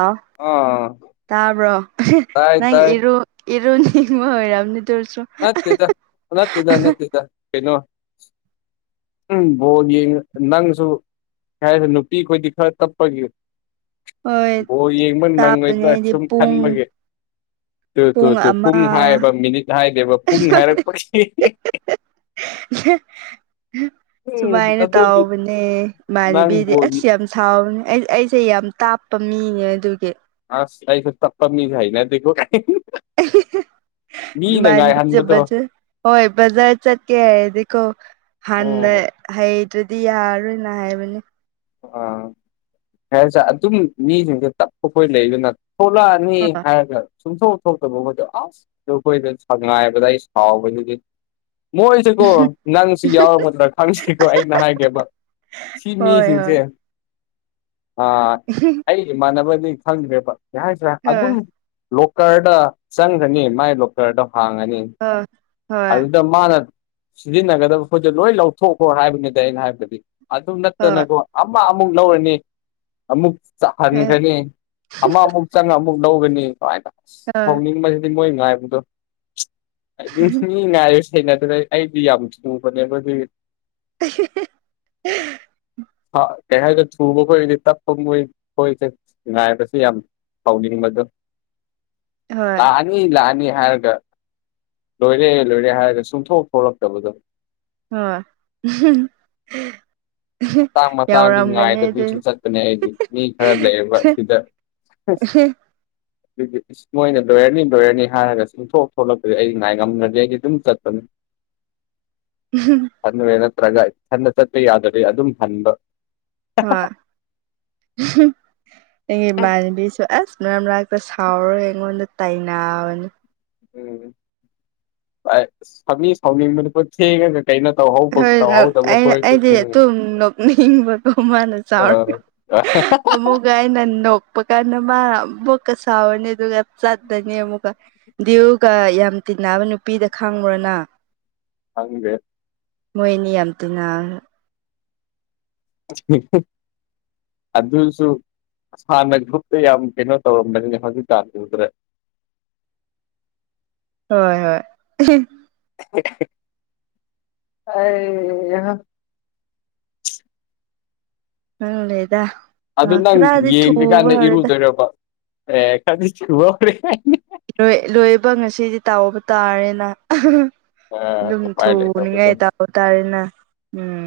ꯥꯎ ꯑꯥ ꯇꯥꯕ꯭ꯔꯣ ꯇꯥꯏ ꯅꯪ ꯇꯥꯏ ꯏꯔꯨ ꯑꯦꯔꯣꯅꯤꯃ ꯑꯣꯏꯔꯝꯅꯤ ꯇꯔꯁꯨꯣ ꯅꯠꯇꯦꯗ ꯅꯠꯇꯗ ꯅꯠꯇꯗ ꯀꯩꯅꯣ ꯎꯝ ꯒꯤ ꯌꯦ ꯅꯪꯁꯨ ꯍꯥꯏꯁꯦ ꯅꯨꯄꯤꯈꯣꯏꯗꯤ ꯈꯔ ꯇꯞꯄꯒꯤ꯫ ꯍꯣꯏ ꯕꯣ ꯌꯦꯡꯕ ꯇꯥꯞꯄꯅꯦ ꯅꯪꯉꯣꯏꯗ꯭ꯔ ꯑꯩꯗꯤ ꯁꯨꯝ ꯄꯨꯡ ꯈꯟꯕꯒꯤ꯫ ꯇꯨ ꯇꯨ ꯇꯨ ꯄꯨꯡ ꯍꯥꯏꯌꯦꯕ ꯃꯤꯅꯤꯠ ꯍꯥꯏꯗꯦꯕ ꯄꯨꯡ ꯍꯥꯏꯔꯛꯄꯒꯤ꯫ ꯎꯝ ꯁꯨꯃꯥꯏꯅ ꯑꯗꯨꯒꯤ ꯇꯥꯎꯕꯅꯦ ꯅꯪ ꯏꯃꯥꯟꯅꯕꯤꯗꯤ ꯕꯣꯜꯒꯤ ꯑꯁ ꯌꯥꯝ ꯌꯥꯝ ꯁꯥꯎꯕꯅꯦ ꯑꯩ ꯑꯩꯁꯦ ꯌꯥꯝ ꯇꯥꯞꯄ ꯃꯤꯅꯦ ꯑꯗꯨꯒꯤ ꯑꯁ ꯀꯥꯏ ꯁ ꯇꯞꯄ ꯃꯤ ꯍꯥꯏꯏꯅꯀꯣ ꯃꯥꯅꯤꯕꯤ ꯆꯖꯕ ꯆ ꯍꯣꯏ ꯖꯔ ꯆꯠꯀꯦ ꯍꯥꯏꯀꯣ ꯍꯥꯟꯅ ꯑꯣ ꯍꯩꯇ꯭ꯔꯗꯤ ꯌꯥꯔꯣꯏꯅ ꯍꯥꯏꯕꯅꯤ꯫ ꯑꯥ ꯍꯥꯏꯁꯦ ꯑꯗꯨꯝ ꯃꯤꯁꯤꯡꯁꯦ ꯇꯞꯄꯈꯣꯏ ꯂꯩꯗꯅ ꯊꯣꯛꯂꯛꯑ ꯍꯥꯏꯔꯒ ꯁꯨꯝꯊꯣꯛ ꯊꯣꯛꯇꯕ ꯃꯣꯏꯗꯣ ꯑꯁ ꯑꯩꯈꯣꯏꯗ ꯁꯉꯥꯏꯕꯗ ꯑꯩ ꯁꯥꯎꯕꯩꯗꯨꯗꯤ ꯃꯣꯏꯁꯤꯦꯀꯣ ꯅꯪꯁꯨ ꯌꯥꯎꯔꯝꯃꯗ꯭ꯔꯥ ꯈꯪꯁꯤꯀꯣ ꯑꯩꯅ ꯍꯥꯏꯒꯦꯕ ꯁꯤ ꯍꯣꯏ ꯃꯤꯁꯤ ꯍꯣꯏ ꯑ ꯑꯩꯒꯤ ꯏꯃꯥꯟꯅꯕꯗꯤ ꯈꯪꯗ꯭ꯔꯦꯕ ꯌꯥꯏꯁ꯭ꯔꯦ ꯑꯗꯨꯝ ꯍꯣꯏ ꯂꯣꯀꯔꯗ ꯆꯪꯈꯅꯤ ꯃꯥꯏ ꯂꯣꯀꯔꯗ ꯍꯥꯡꯉꯅꯤ꯫ ꯑ ꯍꯣꯏ ꯑꯗꯨꯗ ꯃꯥꯅ ꯁꯤꯖꯤꯟꯅꯒꯗꯕ ꯄꯣꯠꯁꯦ ꯂꯣꯏ ꯂꯧꯊꯣꯛꯈꯣ ꯍꯥꯏꯕꯅꯤꯗ ꯑꯩꯅ ꯍꯥꯏꯕꯗꯤ꯫ ꯑꯗꯨ ꯍꯣꯏ ꯅꯠꯇꯅꯀꯣ ꯑꯃ ꯑꯃꯨꯛ ꯂꯧꯔꯅꯤ ꯑꯃꯨꯛ ꯍꯣꯏ ꯆꯥꯍꯟꯒꯅꯤ꯫ ꯑꯃ ꯑꯃꯨꯛ ꯆꯪꯉ ꯑꯃꯨꯛ ꯂꯧꯒꯅꯤ ꯑꯗꯨꯃꯥꯏꯅ ꯑ ꯍꯧꯅꯤꯡꯕ ꯑꯗꯤ ꯃꯣꯏ ꯉꯥꯏꯕꯗꯣ ꯉꯥꯏ ꯁꯦꯡꯩꯅ ꯑꯗꯨꯗ ꯑꯩꯗꯤ ꯌꯥꯝ ꯆꯨꯕꯅꯦꯕ ꯑꯗꯨꯒꯤ ꯑꯦ ꯍꯥ ꯀꯩ ꯍꯥꯏꯗꯣ ꯊꯨꯕ ꯈꯣꯏꯗꯤ ꯇꯞꯄ ꯃꯣꯏ ꯈꯣꯏꯁꯦ ꯉꯥꯏꯕꯁꯦ ꯌꯥꯝ ꯍꯥꯎꯅꯤꯡꯕꯗꯣ [inaudible] [unintelligible] ꯅꯤ ꯂꯥꯛꯑꯅꯤ ꯍꯥꯏꯔꯒ ꯂꯣꯏꯔꯦ ꯂꯣꯏꯔꯦ ꯍꯥꯏꯔꯒ ꯆꯨꯡꯊꯣꯛ ꯊꯣꯛꯂꯛꯇꯕꯗꯣ ꯍꯣꯏ ꯃꯇꯥꯡ ꯃꯇꯥꯡꯗꯤ ꯌꯥꯎꯔꯝꯒꯅꯤ ꯑꯗꯨ ꯉꯥꯏꯗꯕꯤꯁꯨ ꯆꯠꯄꯅꯦ ꯑꯩꯗꯤ ꯃꯤ ꯈꯔ ꯂꯩꯌꯦꯕ ꯁꯤꯗ [unintelligible] [unintelligible] ꯃꯣꯏꯅ ꯂꯣꯏꯔꯅꯤ ꯂꯣꯏꯔꯅꯤ ꯍꯥꯏꯔꯒ ꯆꯤꯡꯊꯣꯛ ꯊꯣꯛꯂꯛꯄꯗꯤ ꯑꯩ ꯉꯥꯏ ꯉꯝꯅ꯭ꯔꯦ ꯑꯩꯗꯤ ꯑꯗꯨꯝ ꯆꯠꯄꯅꯤ꯫ ꯎꯝ ꯈꯟꯦ ꯅꯠꯇ꯭ꯔꯒ ꯏꯊꯟꯗ ꯆꯠꯇ ꯌꯥꯗꯗꯤ ꯑꯗꯨꯝ ꯍꯟꯕ ꯍꯣꯏ ꯃꯥꯅꯕꯤꯁ ꯑꯁ ꯃꯔꯝ ꯃꯔꯥꯛꯄ ꯁꯥꯎꯔꯒ ꯑꯩꯉꯣꯟꯗ ꯇꯥꯏꯕꯅꯤ꯫ ꯎꯝ ꯁꯅꯤ ꯁꯥꯎꯅꯤ ꯃ ꯊꯒ ꯀꯩꯅꯣ ꯇꯧꯍꯧꯕ ꯍꯣꯏ ꯇꯧꯍꯧꯗꯕ ꯑꯩ ꯈꯣꯏꯗꯤ ꯑꯩꯗꯤ ꯎꯝ ꯑꯗꯨꯝ ꯅꯣꯛꯅꯤꯡꯕꯀꯣ ꯑꯝ [unintelligible] ꯑꯗꯨꯒ ꯑꯩꯅ ꯅꯣꯛꯄ ꯀꯥꯟꯗ ꯃꯥ ꯑꯃꯕꯣꯛꯀ ꯁꯥꯎꯔꯅꯤ ꯑꯗꯨꯒ ꯆꯠꯇꯅꯤ ꯑꯃꯨꯛꯀ ꯗꯤꯌꯨꯒ ꯌꯥꯝ ꯇꯤꯟꯅꯕ ꯅꯨꯄꯤꯗ ꯈꯪꯕ꯭ꯔꯣ ꯅꯪ ꯈꯪꯗꯦ꯫ ꯃꯣꯏ ꯑꯅꯤ ꯌꯥꯝ ꯊꯤꯅꯕꯅꯤ꯫ [unintelligible] ꯑꯗꯨꯁꯨ ꯍꯥꯟꯅ ꯒ꯭ꯔꯨꯞꯇ ꯌꯥꯝ ꯀꯩꯅꯣ ꯇꯧꯔꯝꯕꯅꯤ ꯍꯧꯖꯤꯛꯀꯥꯟꯗꯨꯗ ꯍꯣꯏ ꯍꯣꯏ ꯑꯦ ꯍꯩꯍꯥ ꯈꯪꯗꯦꯗꯥ ꯑꯗꯨ ꯅꯪ ꯌꯦꯡꯗ꯭ꯔꯤꯀꯥꯟꯗ ꯏꯔꯨꯗꯣꯏꯔꯕ ꯑꯦ ꯀꯔꯤꯁꯨꯔꯦ꯫ ꯂꯣꯏ ꯂꯣꯏꯕ ꯉꯁꯤꯗꯤ ꯇꯥꯎꯕ ꯇꯥꯔꯦꯅ ꯑꯗꯨꯝ ꯎꯄꯥꯏ ꯂꯩꯇꯕꯗꯣ ꯊꯨꯅꯤꯡꯉꯥꯏ ꯇꯥ ꯇꯥꯔꯦꯅ ꯎꯝ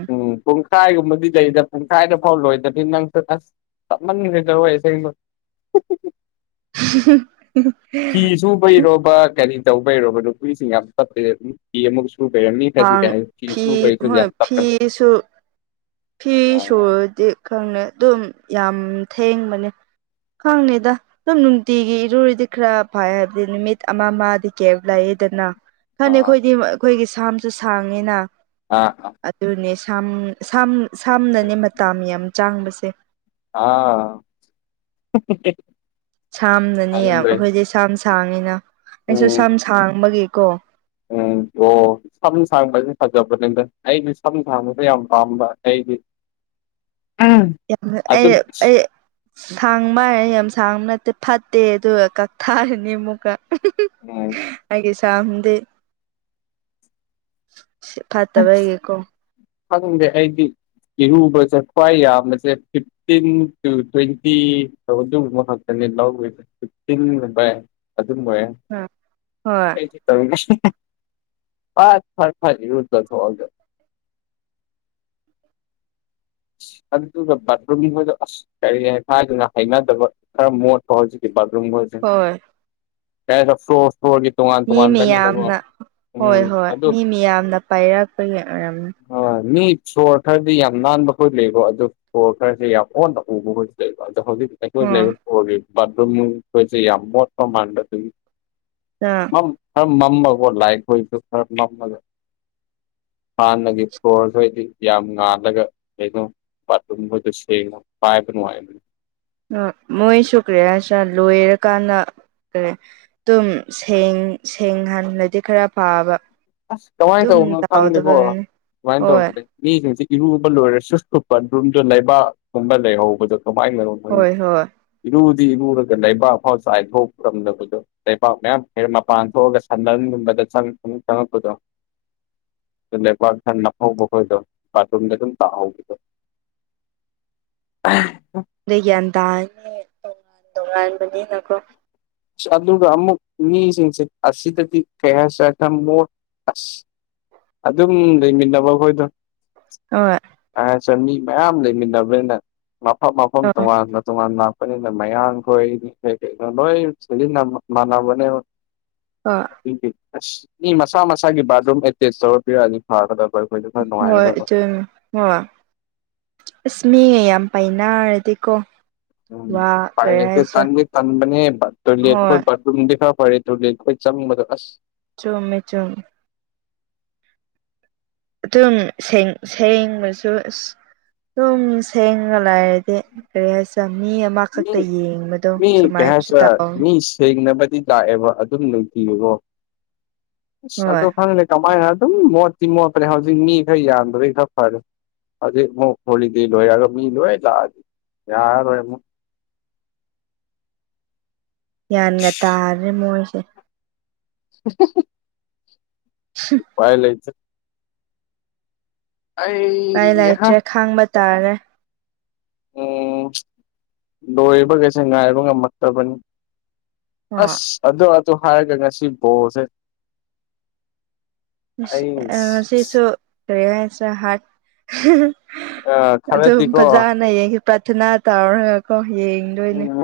ꯄꯨꯡꯈꯥꯏꯒꯨꯝꯕꯗꯤ ꯂꯩꯗ ꯄꯨꯡꯈꯥꯏꯗꯐꯥꯎ ꯂꯣꯏꯗꯕꯅꯤ ꯅꯪꯁꯨ ꯑꯁ ꯆꯞꯃꯟꯈ꯭ꯔꯦꯗꯔꯣꯏꯁꯦꯡꯅ [unintelligible] ꯐꯤ ꯁꯨꯕꯩꯔꯣꯕ ꯀꯔꯤ ꯇꯧꯕꯩꯔꯣꯕ ꯅꯨꯄꯤꯁꯤꯡ ꯌꯥꯝ ꯇꯄꯩ ꯐꯤ ꯑꯃꯨꯛ ꯄꯦꯔꯅꯤ ꯊ ꯍꯥꯡ ꯀꯩ ꯁꯨ ꯐꯤ ꯄꯩ ꯊꯗꯤ ꯍꯣꯏ ꯌꯥꯝ ꯇ ꯐꯤꯁꯨ ꯐꯤ ꯁꯗꯤ ꯈꯪꯅꯤꯦ ꯑꯗꯨꯝ ꯌꯥꯝ ꯊꯦꯡꯕꯅꯦ ꯈꯪꯅꯤꯗ ꯁꯨꯝ ꯅꯨꯡꯇꯤꯒꯤ ꯏꯔꯨꯔꯤꯗꯤ ꯈꯔ ꯐꯥꯏ ꯍꯥꯏꯕꯗꯤ ꯅꯨꯃꯤꯠ ꯑꯃ ꯑꯃꯗꯤ ꯀꯦꯕ ꯂꯩꯌꯦꯦꯗꯅ ꯈꯅꯤ ꯑꯥ ꯑꯩꯈꯣꯏꯗꯤ ꯑꯩꯈꯣꯏꯒꯤ ꯁꯥꯝꯁꯨ ꯁꯥꯡꯉꯤꯅ ꯑꯥ ꯑꯥ ꯑꯗꯨꯅꯦ ꯁꯝꯅꯅꯦ ꯃꯇꯥ ꯌꯥꯝ ꯆꯥꯡꯕꯁꯦ ꯑꯥ ꯁꯥꯝꯅꯅꯦ ꯈꯪꯗ꯭ꯔꯦ ꯑꯩꯈꯣꯏꯗꯤ ꯁꯥꯝ ꯁꯥꯡꯉꯤꯅ ꯑꯩꯁꯨ ꯎꯝ ꯁꯝ ꯁꯥꯡꯕꯒꯤꯀꯣ ꯎꯝ ꯑꯣ ꯁꯝ ꯁꯥꯡꯕꯁꯦ ꯐꯖꯕꯅꯤꯗ ꯑꯩꯗꯤ ꯁꯝ ꯁꯥꯡꯕꯁꯦ ꯌꯥꯝ ꯄꯥꯝꯕ ꯑꯩ ꯑꯩ ꯑꯗꯨꯝ ꯑꯩ ꯊꯥꯡꯕ ꯍꯥꯏꯔꯅꯤ ꯌꯥꯝ ꯁꯥꯡꯕ ꯅꯠꯇꯦ ꯐꯠꯇꯦ ꯑꯗꯨꯒ ꯀꯛꯊꯥꯔꯅꯤ ꯑꯃꯨꯛꯀꯥ ꯎꯝ ꯑꯩꯗꯤ ꯁꯝꯗꯤ ꯐꯠꯇꯥꯕꯒꯤꯀꯣ ꯈꯪꯗꯦ ꯑꯩꯗꯤ ꯏꯔꯨꯕꯁꯦ ꯈ꯭ꯋꯥꯏ ꯌꯥꯝꯕꯥꯁꯦ ꯐꯤꯇꯤꯟ ꯇꯨ ꯇ꯭ꯋꯦꯟꯇꯤ ꯑꯗꯨꯒꯨꯝꯕꯥ ꯈꯛꯇꯥꯅꯦ ꯂꯧꯗꯣꯏꯁꯦ ꯐꯤꯇꯤꯟ ꯚꯥꯏ ꯑꯗꯨꯝꯕꯥ ꯍꯥꯏꯅꯨ ꯍꯣꯏ [unintelligible] ꯑꯗꯨꯒꯥ ꯕꯥꯠꯔꯨꯝꯍꯣꯏꯗꯣ ꯀꯔꯤ ꯍꯥꯏꯗꯨꯅ ꯍꯩꯅꯗꯕ ꯈꯔ ꯃꯣꯠꯄ ꯍꯧꯖꯤꯛꯀꯤ ꯕꯥꯠꯔꯨꯝ ꯍꯣꯏ [unintelligible] [unintelligible] ꯃꯤ ꯃꯤꯌꯥꯝꯅ ꯎꯝ ꯍꯣꯏ ꯍꯣꯏ ꯑꯗꯨ ꯃꯤ ꯃꯤꯌꯥꯝꯅ ꯄꯥꯏꯔꯛꯄꯒꯤ ꯑꯣꯏꯔꯝꯅꯤ ꯃꯤ ꯁꯣꯔ ꯈꯔꯗꯤ ꯌꯥꯝ ꯅꯥꯟꯕ ꯑꯩꯈꯣꯏ ꯂꯩꯕ ꯑꯗꯨ ꯈꯔꯁꯦ ꯌꯥꯝ ꯑꯣꯟꯅ ꯎꯕꯥ ꯂꯩꯕ ꯑꯗꯣ ꯍꯧꯖꯤꯛꯤ ꯑꯩꯈꯣꯏ ꯎꯝ ꯂꯩ [unintelligible] [unintelligible] ꯃꯝ ꯈꯔꯥ ꯃꯝꯃꯕꯥꯀꯣ ꯂꯥꯏꯛ ꯑꯣꯏꯁꯨ ꯈꯔ ꯃꯝꯃꯥ ꯍꯥꯟꯅꯒꯤ ꯐꯣꯂꯣꯔ ꯍꯣꯏꯗꯤ ꯌꯥꯝ ꯉꯥꯜꯂꯒ ꯀꯩꯅꯣ ꯕꯥꯠꯔꯨꯝ ꯈꯣꯏꯗꯣ ꯁꯦꯡꯅ ꯄꯥꯏꯕ ꯅꯨꯡꯉꯥꯏꯕꯅꯤ ꯃꯣꯏꯁꯨꯨ ꯀꯔꯤ ꯍꯥꯏꯁꯤꯔꯥ ꯂꯣꯏꯔꯀꯥꯟꯗ ꯀꯩ ꯑꯗꯨꯨꯝ ꯁꯦꯡ ꯍꯟꯂꯗꯤ ꯈꯔ ꯐꯥꯕ ꯑꯁ ꯀꯃꯥꯏꯅ ꯇꯧꯕꯅꯣ ꯈꯪꯗꯦꯀꯣ ꯀꯃꯥꯏꯅ ꯍꯣꯏ ꯇꯧꯕꯅꯦ ꯃꯤꯁꯤꯡꯁꯤ ꯏꯔꯨꯕ ꯂꯣꯏꯔꯁꯨ ꯕꯥꯠꯔꯨꯝ ꯂꯩꯕꯥꯛꯒꯨꯝꯕ ꯂꯩꯍꯧꯕꯗꯣ ꯀꯃꯥꯏꯅꯅꯣ ꯍꯣꯏ ꯍꯣꯏ ꯏꯔꯨꯗꯤ ꯏꯔꯨꯔꯒ ꯂꯩꯕꯥꯛꯐꯥꯎ ꯆꯥꯏꯊꯣꯛꯔꯝꯗꯕꯗꯣ ꯂꯩꯄꯥꯛ ꯃꯌꯥꯝ ꯍꯦꯛ ꯃꯄꯥꯟ ꯊꯣꯛꯑꯒ ꯁꯟꯝꯗꯟꯒꯨꯝꯕꯗ ꯆꯪꯉꯛꯄꯗꯣ ꯂꯩꯕꯥꯛ ꯈꯔꯥ ꯅꯞꯍꯧꯕꯥ ꯈꯣꯏꯗꯣ ꯕꯥꯠꯔꯨꯝꯗ ꯑꯗꯨꯝ ꯇꯥꯛꯍꯧꯕ [unintelligible] ꯑꯩ ꯒ꯭ꯌꯥꯟ ꯇꯥꯏꯅꯦ ꯇꯣꯉꯥꯟ ꯇꯉꯥꯟꯕꯅꯤꯅꯀꯣ ꯑꯗꯨꯒ ꯑꯃꯨꯛ ꯃꯤꯁꯤꯡꯁꯦ ꯑꯁꯤꯗꯗꯤ ꯀꯩꯍꯥꯏꯁꯤꯔꯥ ꯈꯔꯥ ꯃꯣꯠ ꯑꯁ ꯑꯗꯨꯝ ꯂꯩꯃꯤꯟꯅꯕ ꯑꯈꯣꯏꯗꯣ ꯍꯣꯏ ꯃꯤ ꯃꯌꯥꯝ ꯂꯩꯃꯤꯟꯅꯕꯅꯤꯅ ꯃꯐꯝ ꯃꯐꯝ ꯍꯣꯏ ꯇꯣꯉꯥꯟꯅ ꯇꯣꯉꯥꯟ ꯃꯌꯥꯡ ꯍꯣꯏ ꯀꯩꯀꯩ ꯂꯣꯏ ꯃꯥꯅꯕꯅꯦꯕꯥ ꯑꯥ ꯑꯁ ꯃꯤ ꯃꯁꯥ ꯃꯁꯥꯒꯤ ꯕꯥꯠꯔꯨꯝ ꯑꯦꯇꯦꯆ ꯇꯧꯔ ꯄꯤꯔꯝꯅꯤ ꯐꯥꯒꯥꯗꯕꯥ ꯈꯣꯏꯗꯨ ꯍꯣꯏ ꯑꯁ ꯃꯤ ꯌꯥꯝ ꯄꯥꯏꯅꯔꯗꯤꯀꯣ ꯎꯝ ꯋꯥ ꯄꯥꯏ ꯀꯔꯤ ꯂꯩꯇꯦ ꯍꯥꯏꯁꯤꯔ ꯇꯥꯟꯗꯤ ꯇꯥꯟꯕꯅꯦ ꯇꯣꯏꯂꯦꯠ ꯈꯣꯏ ꯍꯣꯏ ꯔꯨꯝꯗꯤ ꯈꯔꯥ ꯐꯥꯔꯤ ꯇꯣꯏꯂꯦꯠ ꯈꯣꯏ ꯆꯪꯕꯥꯗ ꯑꯁ ꯆꯨꯝꯃꯦ ꯆꯨꯝꯃꯦ ꯑꯗꯨꯝ ꯁꯦꯡꯔꯥꯁꯨ ꯑꯗꯨꯝ ꯁꯦꯡꯉꯥꯒꯥ ꯂꯥꯏꯔꯗꯤ ꯀꯔꯤ ꯍꯥꯏꯁꯤꯔꯥ ꯃꯤ ꯃꯥ ꯃꯤ ꯈꯛꯇꯥ ꯌꯦꯡꯕꯗꯣ ꯁꯨꯃꯥꯏꯅꯁꯨ ꯇꯥꯎꯋꯦ ꯊꯦꯡꯅꯕꯗꯤ ꯂꯥꯛꯑꯦꯕ ꯑꯗꯨꯝ ꯅꯨꯡꯇꯤꯒꯤꯀꯣ ꯑꯁ ꯑꯗꯨ ꯍꯣꯏ ꯈꯪꯦ ꯀꯃꯥꯏꯅ ꯑꯗꯨꯝ ꯃꯣꯠꯇꯤ ꯃꯣꯠꯄ꯭ꯔꯦ ꯍꯧꯖꯤꯛ ꯃꯤ ꯈꯔ ꯌꯥꯟꯕꯩ ꯈꯔ ꯐꯔꯦ ꯑꯗꯨ ꯑꯃꯨꯛ ꯍꯣꯂꯤꯗꯤ ꯂꯣꯏꯔꯒ ꯃꯤ ꯂꯣꯏ ꯂꯥꯛꯑꯗꯤ ꯌꯥꯔꯔꯣꯏ ꯑꯃꯨꯛ ꯌꯥꯌꯥꯟꯒ ꯇꯥꯔꯦ ꯃꯣꯏꯁꯦ ꯎ ꯄꯥꯏ ꯂꯩꯆꯦ ꯑꯩ ꯏꯥꯏ ꯂꯩꯇ꯭ꯔꯦ ꯈꯥꯡꯕ ꯇꯥꯔꯦ ꯎꯝ ꯂꯣꯏꯔꯤꯕꯈꯩꯁꯦ ꯉꯥꯏꯕ ꯉꯝꯃꯛꯇꯕꯅꯤ ꯍꯣꯏ ꯑꯁ ꯑꯗꯣ ꯑ ꯑꯗꯨ ꯍꯥꯏꯔ ꯀ ꯉꯁꯤ ꯣꯁꯦ ꯃꯁꯤꯁꯨꯦꯁ ꯍꯥꯔꯠ ꯑ ꯑꯗꯨꯝ ꯈꯔꯗꯤꯀꯣ ꯐꯖꯥ ꯅ ꯌꯦꯡꯁꯤ ꯄ꯭ꯔꯊꯅꯥ ꯇꯧꯔꯒꯀꯣ ꯌꯦꯡꯗꯣꯏꯅꯦ ꯎꯝ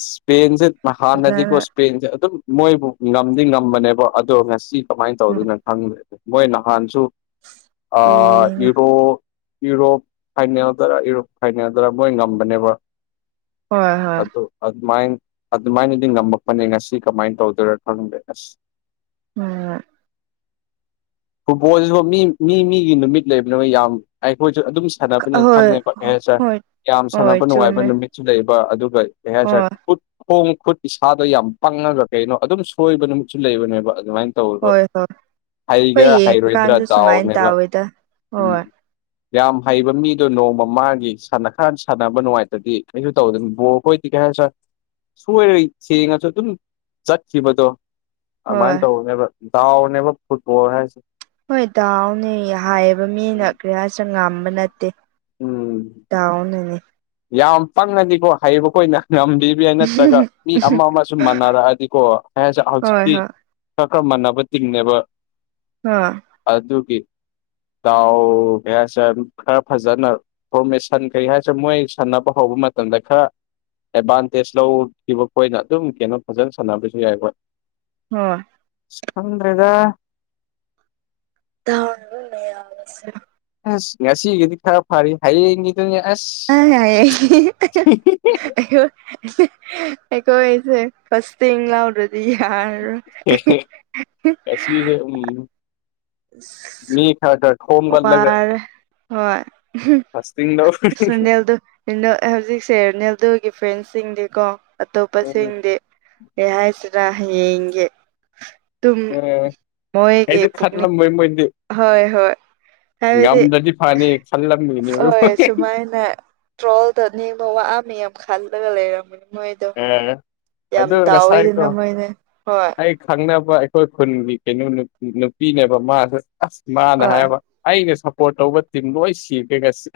ꯏꯁꯄꯦꯟꯁꯦ ꯃꯍꯥꯟꯅꯗꯤꯀꯣ ꯐꯖꯅ ꯏꯁꯄꯦꯟꯁꯦ ꯑꯗꯨꯝ ꯃꯣꯏꯕꯨ ꯉꯝꯗꯤ ꯉꯝꯕꯅꯦꯕ ꯑꯗꯣ ꯉꯁꯤ ꯀꯃꯥꯏꯅ ꯇꯧꯗꯣꯏꯅꯣ ꯈꯪꯗ ꯃꯣꯏ ꯅꯍꯥꯟꯁꯨ ꯑ ꯏꯅ ꯏꯔꯣ ꯌꯨꯔꯣꯞ ꯐꯥꯏꯅꯦꯜꯗꯔ ꯌꯨꯔꯣꯞ ꯐꯥꯏꯅꯦꯜꯗꯔ ꯃꯣꯏ ꯉꯝꯕꯅꯦꯕ ꯍꯣꯏ ꯍꯣꯏ ꯑꯗꯨ ꯑꯗꯨꯃꯥꯏ ꯑꯗꯨꯃꯥꯏꯅꯗꯤ ꯉꯝꯃꯛꯄꯅꯦ ꯉꯁꯤ ꯀꯃꯥꯏꯅ ꯇꯧꯗꯣꯏꯔꯥ ꯈꯪꯒꯦ ꯑꯁ ꯎꯝ ꯐꯨꯠꯕꯣꯜꯁꯤꯁꯨ ꯃꯤ ꯃꯤ ꯃꯤꯒꯤ ꯅꯨꯃꯤꯠ ꯂꯩꯕꯅꯤꯅ ꯌꯥꯝ ꯑꯩꯈꯣꯏꯁꯨ ꯑꯗꯨꯝ ꯁꯥꯟꯅꯕꯅꯤ ꯐꯪꯅꯤ ꯍꯣꯏ ꯁꯥꯔ ꯍꯣꯏ ꯌꯥꯝ ꯍꯣꯏ ꯁꯥꯟꯅꯕ ꯅꯨꯡꯉꯥꯏꯕ ꯆꯨꯝꯃꯦ ꯃꯤꯠꯁꯨ ꯂꯩꯕ ꯑꯗꯨꯒ ꯑꯩꯍꯥꯛꯠ ꯍꯣꯏ ꯈꯣꯡ ꯈꯨꯠꯀꯤ ꯏꯁꯥꯗꯣ ꯌꯥꯝ ꯄꯪꯉꯒ ꯀꯩꯅꯣ ꯑꯗꯨꯝ ꯁꯣꯏꯕ ꯅꯨꯃꯤꯠꯁꯨ ꯂꯩꯕꯅꯦꯕ ꯑꯗꯨꯃꯥꯏꯅ ꯇ ꯍꯣꯏ ꯍꯣꯏ ꯍꯣꯏ ꯍꯩꯒꯦꯔꯥ ꯍꯩꯔꯣꯏꯗ꯭ꯔꯥ ꯌꯦꯡꯉꯀꯥꯟꯁꯨ ꯁꯨꯃꯥꯏꯅ ꯗꯥꯎꯅꯦꯕ ꯇꯧꯋꯦꯗ ꯎꯝ ꯍꯣꯏ ꯌꯥꯝ ꯍꯩꯕ ꯃꯤꯗꯣ ꯅꯣꯡꯃ ꯃꯥꯒꯤ ꯁꯥꯟꯅ ꯈꯥꯟ ꯁꯥꯟꯅꯕ ꯅꯨꯡꯉꯥꯏ ꯍꯗꯤ ꯀꯩꯁꯨ ꯇꯧꯗꯅꯕꯣ ꯑꯩꯈꯣꯏꯗꯤ ꯀꯩ ꯍꯥꯏ ꯁꯥ ꯁꯣꯏꯔꯣꯏ ꯁꯦꯡꯉꯁꯨ ꯑꯗꯨꯝ ꯆꯠꯈꯤꯕꯗꯣ ꯍꯣꯏ ꯑꯗꯨꯃꯥꯏꯅ ꯇꯧꯕꯅꯦꯕ ꯗꯥꯎꯅꯦꯕ ꯐꯨꯠꯕꯣꯜ ꯍꯥꯏꯁꯦ ꯍꯣꯏ ꯇꯍꯥꯎꯅꯦ ꯍꯥꯏꯌꯦꯕ ꯎꯝ ꯃꯤꯅ ꯀꯔꯤꯌꯥ ꯆ ꯉꯝꯕ ꯅꯠꯇꯦ ꯎꯝ ꯌꯥꯗꯥꯎꯟꯅꯤ ꯌꯥꯝ ꯄꯪꯉꯅꯤꯀꯣ ꯍꯩꯕꯈꯣꯏꯅ ꯉꯝꯕꯤ ꯅꯠꯇ꯭ꯔꯒ ꯃꯤ ꯑꯃ ꯑꯃ ꯁꯨꯝ ꯃꯥꯟꯅꯔꯛꯑꯗꯤꯀꯣ ꯍꯣꯏ ꯍꯧꯖꯤꯛꯇꯤ ꯍꯣꯏ ꯈꯔ ꯈꯔ ꯃꯥꯟꯅꯕ ꯇꯤꯡꯅꯦꯕ ꯎꯝ ꯑꯗꯨ ꯑꯗꯨꯒꯤ ꯗꯥꯎ ꯀꯩ ꯍꯥꯏꯁꯤꯔꯦ ꯈꯔ ꯐꯖꯅ ꯐꯣꯔꯃꯦꯁꯟ ꯀꯩ ꯍꯥꯏꯁꯤꯔꯦ ꯃꯣꯏ ꯁꯟꯅꯅꯕ ꯍꯧꯕ ꯃꯇꯝꯗ ꯈꯔ ꯑꯦꯗꯚꯥꯟꯇꯦꯖ ꯂꯧꯈꯤꯕꯈꯣꯏꯅ ꯑꯗꯨꯝ ꯀꯩꯅꯣ ꯐꯖꯅ ꯁꯥꯟꯅꯕꯁꯨ ꯌꯥꯏ ꯍꯈꯣꯏ ꯍ ꯈꯟ꯭ꯔꯦꯗ ꯠꯇꯒ ꯃꯁ ꯑꯁ ꯉꯁꯤꯒꯤꯗꯤ ꯈꯔ ꯐꯔꯤ ꯍꯥꯏꯩꯌꯦꯗ ꯑꯁ ꯑ ꯌꯥꯏ ꯑꯣ ꯀꯣꯁꯦ ꯐꯁ ꯊ ꯕꯤꯍꯥ ꯎ ꯎꯝ ꯃꯤ ꯈꯔꯗꯔ ꯋꯥꯔ ꯍꯣꯏ ꯐꯥꯁꯇꯤꯡ ꯂꯧ ꯁꯗꯦꯜꯗ ꯍꯧꯖꯤꯛꯁꯦ ꯅꯜꯗꯨꯒꯤ ꯐ꯭ꯔꯦꯟꯁꯤꯡꯗꯤꯀꯣ ꯎꯝ ꯑꯇꯣꯞꯄꯁꯤꯡꯗꯤ ꯀꯩ ꯍꯥꯏꯁꯤꯔ ꯍꯌꯦꯡꯒꯤ ꯇꯨꯝ ꯃꯣꯏꯒꯤ ꯄꯨꯛꯅꯤꯡ ꯃꯣꯏ ꯃꯣꯏꯗꯤ ꯍꯣꯏ ꯍꯣꯏ ꯍꯥꯏꯕꯗꯤ ꯉꯝꯗ꯭ꯔꯗꯤ ꯐꯅꯤ ꯈꯜꯂꯝꯃꯤꯅꯦꯕ ꯍꯣꯏ ꯁꯨꯝ ꯃꯥꯏꯅ ꯇ꯭ꯔꯣꯜ ꯇꯅꯤꯡꯕ ꯋꯥ ꯃꯌꯥꯝ ꯈꯜꯂꯒ ꯂꯩꯔꯝꯒꯅꯤ ꯃꯣꯏꯗꯣ ꯌꯥꯝ ꯑꯗꯨ ꯉꯁꯥꯏꯀꯣ ꯇꯥꯎꯋꯤꯗꯅ ꯃꯣꯏꯅ ꯍꯣꯏ ꯑꯩ ꯈꯪꯅꯕ ꯑꯩꯈꯣꯏ ꯈꯨꯟꯒꯤ ꯀꯩꯅꯣ ꯅꯨꯄꯤꯅꯦꯕ ꯃꯥꯁꯨ ꯑꯁ ꯃꯥꯅ ꯍꯣꯏ ꯍꯥꯏꯕ ꯑꯩꯅ ꯁꯞꯄꯣꯔꯠ ꯇꯧꯕ ꯇꯤꯝ ꯂꯣꯏ ꯁꯤꯈꯦꯒꯁ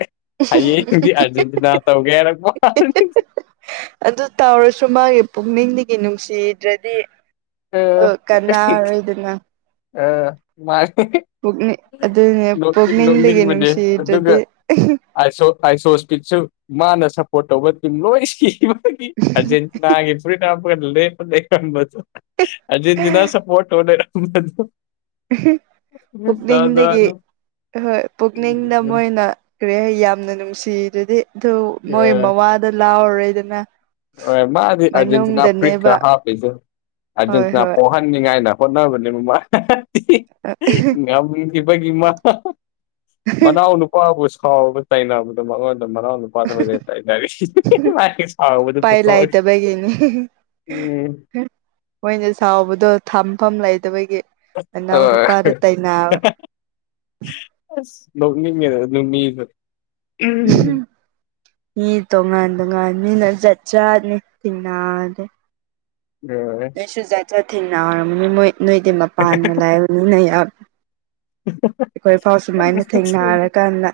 ꯍꯌꯦꯡꯗꯤ ꯑꯥꯔꯖꯦꯟꯇꯤꯅꯥ ꯇꯧꯒꯦ ꯍꯥꯏꯔꯛꯄ [unintelligible] ꯑꯗꯨ ꯇꯧꯔꯁꯨ ꯃꯥꯒꯤ ꯄꯨꯛꯅꯤꯡꯗꯒꯤ ꯅꯨꯡꯁꯤꯗ꯭ꯔꯗꯤ ꯑ ꯑꯗꯨ ꯀꯅꯥꯔꯣꯏꯗꯅ ꯑ ꯃꯥꯅꯦ ꯄꯨꯛꯅꯤꯡ ꯑꯗꯨꯅꯦ ꯅꯣꯛꯇꯤ ꯄꯨꯛꯅꯤꯡꯗꯒꯤ ꯅꯣꯛꯅꯤꯡꯕꯅꯦ ꯑꯗꯨꯒ ꯅꯨꯡꯁꯤꯗ꯭ꯔꯗꯤ ꯑꯥꯏꯁꯣ ꯑꯥꯏꯁꯣ ꯁꯄꯤꯠꯁꯨ ꯃꯥꯅ ꯁꯞꯄꯣꯔꯠ ꯇꯧꯕ ꯇꯤꯝ ꯂꯣꯏ ꯁꯤꯕ ꯑꯥꯔꯖꯦꯟꯇꯤꯅꯥꯒꯤ ꯐꯨꯔꯤꯠ ꯍꯥꯞꯄꯒ ꯂꯦꯞꯄ ꯂꯩꯔꯝꯕꯗꯣ ꯑꯥꯔꯖꯦꯟꯇꯤꯅꯥ ꯁꯄꯣꯠ ꯇꯧ ꯂꯩꯔꯝꯕꯗꯣ ꯖꯥꯠ ꯄꯨꯛꯛꯅꯤꯡꯗꯒꯤ ꯖꯥꯠꯅꯤ ꯍꯣꯏ ꯄꯨꯛꯅꯤꯡꯗ ꯑꯦ ꯃꯣꯏꯅ ꯀ꯭ꯔꯦ ꯌꯥꯝꯅ ꯅꯨꯡꯁꯤꯗꯨꯗꯤ ꯑꯗꯨ ꯃꯣꯏ ꯃꯋꯥꯗ ꯂꯥꯎꯔꯔꯣꯏꯗꯅ ꯃꯥꯗꯤ ꯑꯔꯖꯦꯟꯇꯤꯅꯥ ꯐꯨꯔꯤꯠꯀ ꯃꯅꯨꯡꯗꯅꯦꯕ ꯍꯥꯞꯄꯤꯗꯣ ꯍꯣꯏ ꯑꯔꯖꯦꯟꯇꯤꯅꯥ ꯍꯣꯏ ꯄꯣ ꯍꯟꯅꯤꯡꯉꯥꯏꯅ ꯍꯣꯠꯅꯕꯅꯦꯕ ꯃꯥ ꯉꯝꯈꯤꯕꯒꯤ ꯃꯥ ꯃꯅꯥꯎ ꯅꯨꯄꯥꯕꯨ ꯁꯥꯎꯕ ꯇꯥꯏꯅꯕꯗꯣ ꯃꯉꯣꯟꯗ ꯃꯅꯥꯎ ꯅꯨꯄꯥ ꯁꯀ꯭ꯋꯥꯠ ꯍꯣꯏꯗꯒ ꯇꯥꯏꯅꯔꯤ [unintelligible] ꯃꯥꯒꯤ ꯁꯥꯎꯕꯗꯨ ꯄꯥꯏ ꯄꯨꯊꯣꯛꯑꯒ ꯂꯩꯇꯕꯒꯤꯅꯤ ꯎꯝ [unintelligible] ꯃꯣꯏꯅ ꯁꯥꯎꯕꯗꯣ ꯊꯝꯐꯝ ꯂꯩꯇꯕꯒꯤ ꯃꯅꯥꯎ ꯅꯨꯄꯥꯗ ꯇꯩꯅꯕ [unintelligible] ꯑꯁ ꯅꯣꯛꯅꯤꯡꯉꯦꯗ ꯑꯗꯨ ꯃꯤꯗꯣ ꯎꯝ ꯃꯤ ꯇꯣꯉꯥꯟ ꯇꯣꯉꯥꯟꯅꯤꯅ ꯖꯠ ꯖꯥꯠꯅꯤ ꯇꯤꯅꯥꯗꯦ [unintelligible] ꯑꯩꯁꯨ ꯖꯥꯠ ꯖꯠ ꯊꯦꯡꯅꯔꯕꯅꯤ ꯃꯣꯏ ꯅꯣꯏꯗꯤ ꯃꯄꯥꯟꯒ ꯂꯥꯏꯕꯅꯤꯅ ꯌꯥꯝ ꯑꯩꯈꯣꯏ ꯐꯥꯎ ꯁꯨꯃꯥꯏꯅ ꯊꯦꯡꯅꯔꯀꯥꯟꯗ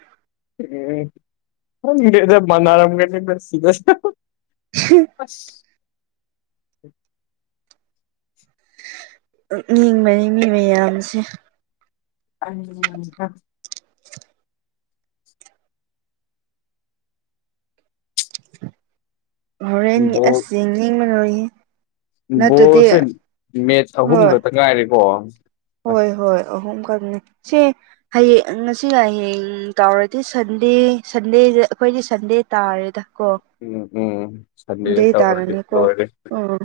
ꯎꯝ ꯈꯪꯗꯦꯗ ꯃꯥꯅꯔꯝꯒꯅꯤꯗ ꯁꯤꯗ [unintelligible] ꯑꯁ [unintelligible] ꯅꯤꯡꯕꯅꯤ ꯃꯤ ꯃꯌꯥꯝꯁꯦ [unintelligible] ꯍꯣꯔꯦꯟꯒꯤ ꯕꯣꯜ ꯑꯁ ꯌꯦꯡꯅꯤꯡꯕ ꯂꯣꯏꯌꯦ ꯕꯣꯜꯁꯦ ꯃꯦꯠꯆ ꯑꯍꯨꯝ ꯍꯣꯏ ꯈꯛꯇ ꯉꯥꯏꯔꯦꯀꯣ ꯑꯁ ꯍꯣꯏ ꯍꯣꯏ ꯑꯍꯨꯝ ꯈꯛꯅꯦ ꯁꯤ ꯍꯌꯦꯡ ꯉꯁꯤꯒ ꯍꯌꯦꯡ ꯇꯧꯔꯗꯤ ꯁꯟꯗꯦ ꯁꯟꯗꯦꯗ ꯑꯩꯈꯣꯏꯗꯤ ꯁꯟꯗꯦ ꯇꯥꯔꯦꯗ ꯀꯣ ꯎꯝ ꯎꯝ ꯁꯟꯗꯦꯗ ꯗꯦ ꯇꯧꯔꯗꯤ ꯇꯥꯒꯅꯤꯀꯣ ꯂꯣꯏꯔꯦ ꯑꯣ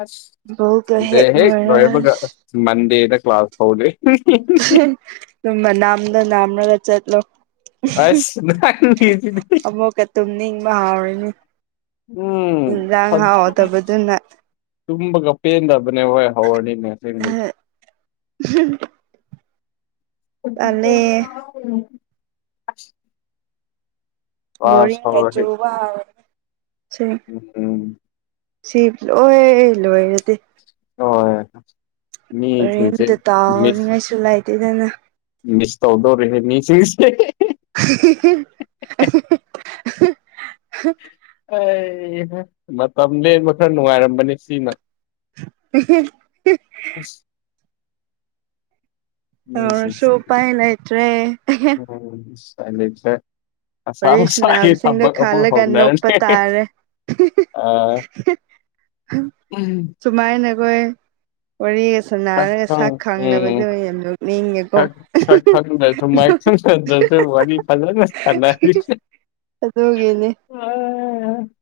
ꯑꯁ ꯕꯣꯜꯒ ꯁꯟꯗꯦ ꯍꯦꯛ ꯂꯣꯏꯔꯒ ꯂꯣꯏꯕꯒ ꯃꯟꯗꯦꯗ ꯀ꯭ꯂꯥꯁ ꯍꯧꯗꯣꯏ [unintelligible] ꯃꯅꯥꯝꯗ ꯅꯥꯝꯔꯒ ꯆꯠꯂꯣ ꯑꯁ ꯅꯪꯒꯤꯁꯤꯗꯤ [unintelligible] ꯑꯃꯨꯛꯀ ꯇꯨꯝꯅꯤꯡꯕ ꯍꯥꯎꯔꯅꯤ ꯎꯝ ꯏꯟꯖꯥꯡ ꯍꯥꯎꯇꯕꯗꯗꯨꯅ ꯇꯨꯝꯕꯒ ꯄꯦꯟꯗꯕꯅꯦ ꯍꯣꯏ ꯍꯧꯔꯅꯤ [unintelligible] ꯇꯜꯂꯦ [unintelligible] ꯀ꯭ꯂꯥꯁ ꯕꯣꯔꯤꯡꯒ ꯍꯧꯔꯗꯤ ꯆꯨꯕ [unintelligible] ꯎꯝ ꯁꯤ ꯂꯣꯏ ꯂꯣꯏꯔꯗꯤ [unintelligible] ꯃꯤꯁꯤꯡꯁꯦ ꯑꯣꯔꯦꯝꯇ ꯃꯤꯁ ꯇꯥꯎꯅꯤꯡꯉꯥꯏꯁꯨ ꯂꯩꯥꯏꯇꯦꯗꯅ ꯃꯤꯁ ꯇꯧꯗꯣꯔꯦꯍꯦ ꯃꯤꯁꯨ ꯏꯁ [unintelligible] [unintelligible] ꯑꯩ ꯃꯇꯝ ꯂꯦꯟꯕ ꯈꯔ ꯅꯨꯡꯉꯥꯏꯔꯝꯕꯅꯤ ꯁꯤꯅ [unintelligible] ꯑꯁ ꯇꯧꯔꯁꯨ ꯃꯤꯁꯤꯡꯁꯦ ꯎꯄꯥꯏ ꯂꯩꯇ꯭ꯔꯦ ꯎꯝ ꯑꯁ ꯎꯄꯥꯏ ꯂꯩꯇ꯭ꯔꯦ ꯋꯥꯔꯤ [unintelligible] ꯁꯥꯟꯅꯕꯁꯤꯡꯗꯣ ꯊꯕꯛ ꯑꯃꯨꯛ ꯈꯜꯂꯒ ꯍꯧꯅꯔꯅꯤ ꯅꯣꯛꯄ ꯇꯥꯔꯦ ꯑꯥ [unintelligible] ꯁꯨꯃꯥꯏ ꯅꯈꯣꯏ ꯋꯥꯔꯤꯒ ꯁꯅꯥꯔꯒ ꯈꯪ ꯁꯛ ꯈꯪꯅꯕꯗ ꯎꯝ ꯑꯣꯏꯅ ꯌꯥꯝ ꯂꯣꯛ ꯅꯤꯡꯉꯦꯀꯣ ꯁꯛ ꯃꯥꯏ ꯁꯛ ꯈꯪꯗ꯭ꯔꯁꯨ ꯋꯥꯔꯤ ꯐꯖꯅ ꯁꯥꯟꯅꯔꯤꯁꯦ ꯑꯗꯨꯒꯤꯅꯤ [unintelligible]